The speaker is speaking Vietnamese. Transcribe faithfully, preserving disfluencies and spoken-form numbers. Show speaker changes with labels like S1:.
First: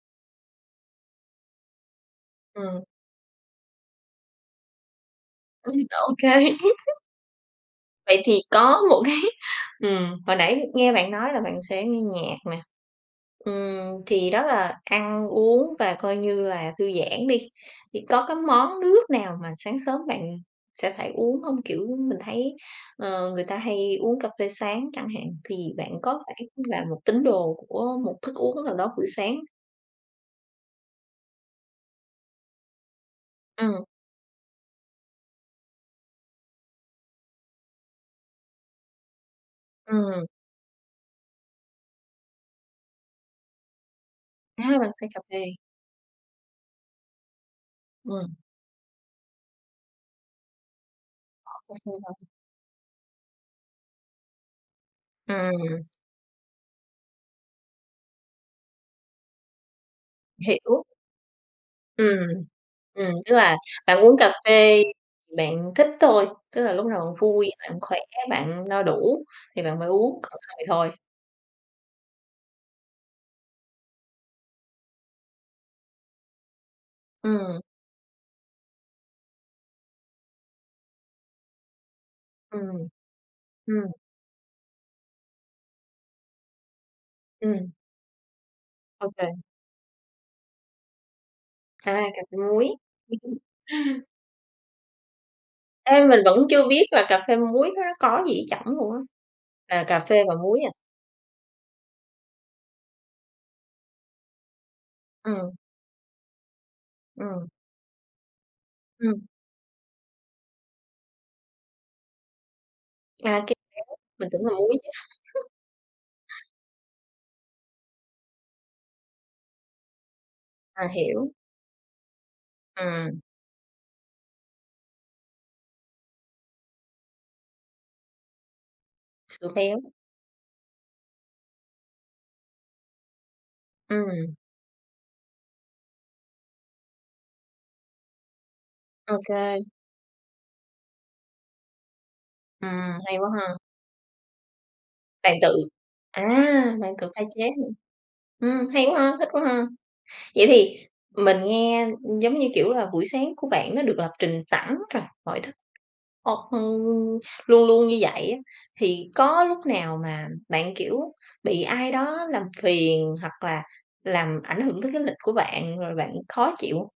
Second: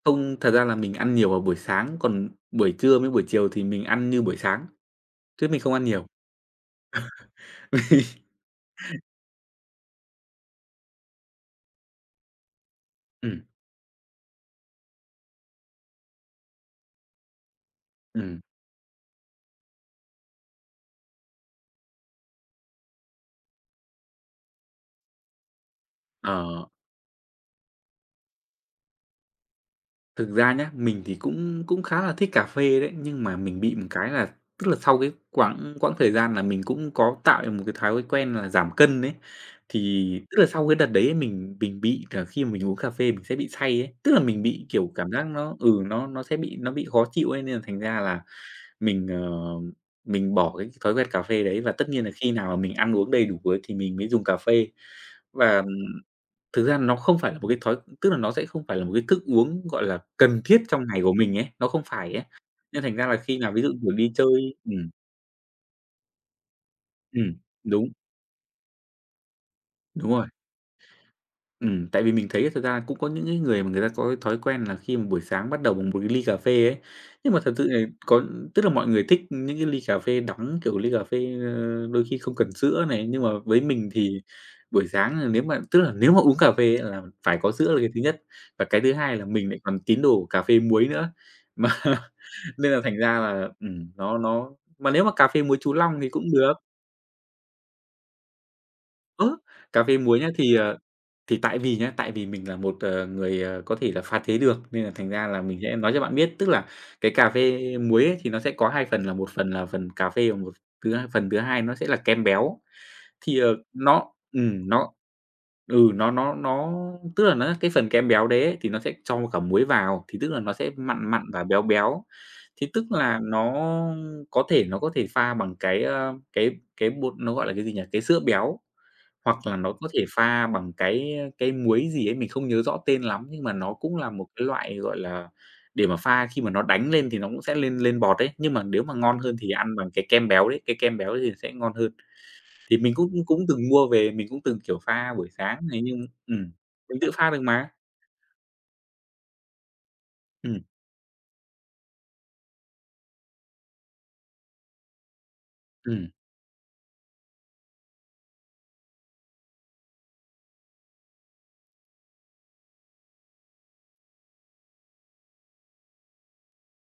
S1: Không, thật ra là mình ăn nhiều vào buổi sáng, còn buổi
S2: Ừm.
S1: trưa với buổi chiều thì mình ăn như buổi sáng, chứ mình không ăn
S2: Ừm,
S1: nhiều.
S2: ô kê. Vậy thì có một cái ừm, hồi nãy nghe bạn nói là bạn sẽ nghe nhạc nè,
S1: Ừm.
S2: ừm, thì đó là ăn uống và, coi như là, thư giãn đi, thì có cái
S1: Ừm.
S2: món nước nào mà sáng sớm bạn sẽ phải uống hông? Kiểu, mình thấy, ờ, người ta hay uống cà phê sáng chẳng hạn, thì bạn có phải
S1: Ờ.
S2: là một tín đồ của một thức uống nào đó bữa sáng?
S1: Thực ra nhá, mình thì cũng cũng khá là thích cà phê đấy, nhưng mà mình bị
S2: Ừm.
S1: một cái là tức là sau cái quãng quãng thời gian là mình cũng có tạo cho mình một cái thói quen là giảm cân ấy. Thì
S2: Ừm.
S1: tức là sau cái đợt đấy ấy, mình mình bị cờ khi mà mình uống cà phê mình sẽ bị say ấy, tức là mình bị,
S2: A, bạn
S1: kiểu,
S2: say
S1: cảm
S2: cà
S1: giác
S2: phê.
S1: nó ừ, nó nó sẽ bị nó bị khó chịu ấy, nên là thành ra là
S2: Ừm.
S1: mình, ờ, mình bỏ cái thói quen cà phê
S2: Bỏ
S1: đấy và
S2: cà
S1: tất
S2: phê
S1: nhiên là
S2: hông?
S1: khi nào mà mình ăn uống đầy đủ bữa thì mình mới dùng cà phê. Và, ừm,
S2: Ừm.
S1: thực ra nó không phải là một cái thói tức là nó sẽ không phải là một cái thức uống, gọi là, cần thiết
S2: Hiểu.
S1: trong ngày của mình ấy, nó không phải
S2: Ừm,
S1: ấy, nên thành ra
S2: ừm.
S1: là
S2: Tức
S1: khi nào
S2: là
S1: ví dụ, kiểu,
S2: bạn
S1: đi
S2: uống cà
S1: chơi
S2: phê
S1: ừm.
S2: bạn thích thôi, tức là lúc nào bạn
S1: Ừm.
S2: vui, bạn
S1: Đúng.
S2: khỏe, bạn no đủ thì bạn mới
S1: Đúng
S2: uống,
S1: rồi.
S2: còn không thì thôi.
S1: Ừm, tại vì mình thấy ấy thực ra là cũng có những cái người mà người ta có cái thói quen là khi mà buổi sáng bắt đầu bằng một ly cà phê ấy, nhưng mà thật
S2: Ừm.
S1: sự thì có tức là mọi người thích những cái ly cà phê đắng, kiểu, ly cà phê, ơ, đôi khi không cần sữa
S2: Ừm.
S1: này, nhưng mà với
S2: Ừm.
S1: mình thì buổi sáng, ờ, nếu mà tức là nếu mà uống cà phê á là phải có
S2: Ừm.
S1: sữa là cái thứ nhất và cái thứ hai là
S2: OK.
S1: mình lại còn tín đồ của cà phê muối nữa, mà
S2: À, cà phê muối.
S1: nên là thành ra là, ừm, nó nó mà nếu mà cà phê muối chú Long
S2: Ê,
S1: thì
S2: mình
S1: cũng
S2: vẫn
S1: được.
S2: chưa biết là cà phê muối nó có gì ở trỏng luôn á,
S1: Ơ,
S2: là
S1: cà phê
S2: cà
S1: muối
S2: phê
S1: nhá,
S2: và
S1: thì,
S2: muối à?
S1: ờ, thì tại vì nhá, tại vì mình là một, ờ, người, ờ, có thể là pha chế được, nên là thành ra là
S2: Ừm.
S1: mình sẽ nói cho bạn biết. Tức là cái cà
S2: Ừm.
S1: phê muối ấy thì nó sẽ có hai phần là
S2: Ừm.
S1: một phần là phần cà phê và một thứ h phần thứ hai nó sẽ là kem béo.
S2: À,
S1: Thì,
S2: kem
S1: ờ, nó
S2: béo, mình tưởng là
S1: ừm,
S2: muối chứ.
S1: nó ừ, nó nó nó tức là nó, á, cái phần kem béo đấy ấy thì nó sẽ cho cả muối vào, thì tức là nó sẽ
S2: À,
S1: mặn mặn
S2: hiểu.
S1: và béo béo, thì tức là
S2: Ừm.
S1: nó có thể nó có thể pha bằng cái, ơ, cái cái bột nó gọi là cái gì nhỉ, cái sữa béo, hoặc
S2: Sữa
S1: là nó có
S2: béo.
S1: thể pha bằng cái, ơ, cái muối gì ấy, mình không nhớ rõ tên lắm nhưng mà nó cũng là một
S2: Ừm.
S1: cái loại, gọi là, để mà pha khi mà nó đánh lên thì nó cũng sẽ lên lên bọt ấy, nhưng mà nếu mà
S2: Ô
S1: ngon hơn thì
S2: kê.
S1: ăn bằng cái kem béo đấy, cái kem béo ấy thì sẽ ngon hơn.
S2: Ừm,
S1: Thì mình cũng
S2: hay quá
S1: cũng
S2: ha.
S1: từng mua về, mình cũng từng, kiểu, pha buổi
S2: Bạn tự
S1: sáng này nhưng
S2: à,
S1: ừm,
S2: bạn
S1: mình
S2: tự
S1: tự
S2: pha
S1: pha được
S2: chế hả?
S1: mà.
S2: Ừm, hay quá ha, thích quá ha. Vậy
S1: Ừm.
S2: thì mình nghe, ừm, giống như kiểu, là buổi sáng của bạn nó được lập trình sẵn rồi, mọi thứ
S1: Ừm.
S2: ơ, ừm, luôn luôn như vậy á, thì có lúc nào mà bạn, kiểu, bị ai đó làm phiền, hoặc là làm ảnh hưởng tới cái lịch của bạn, rồi bạn khó chịu không?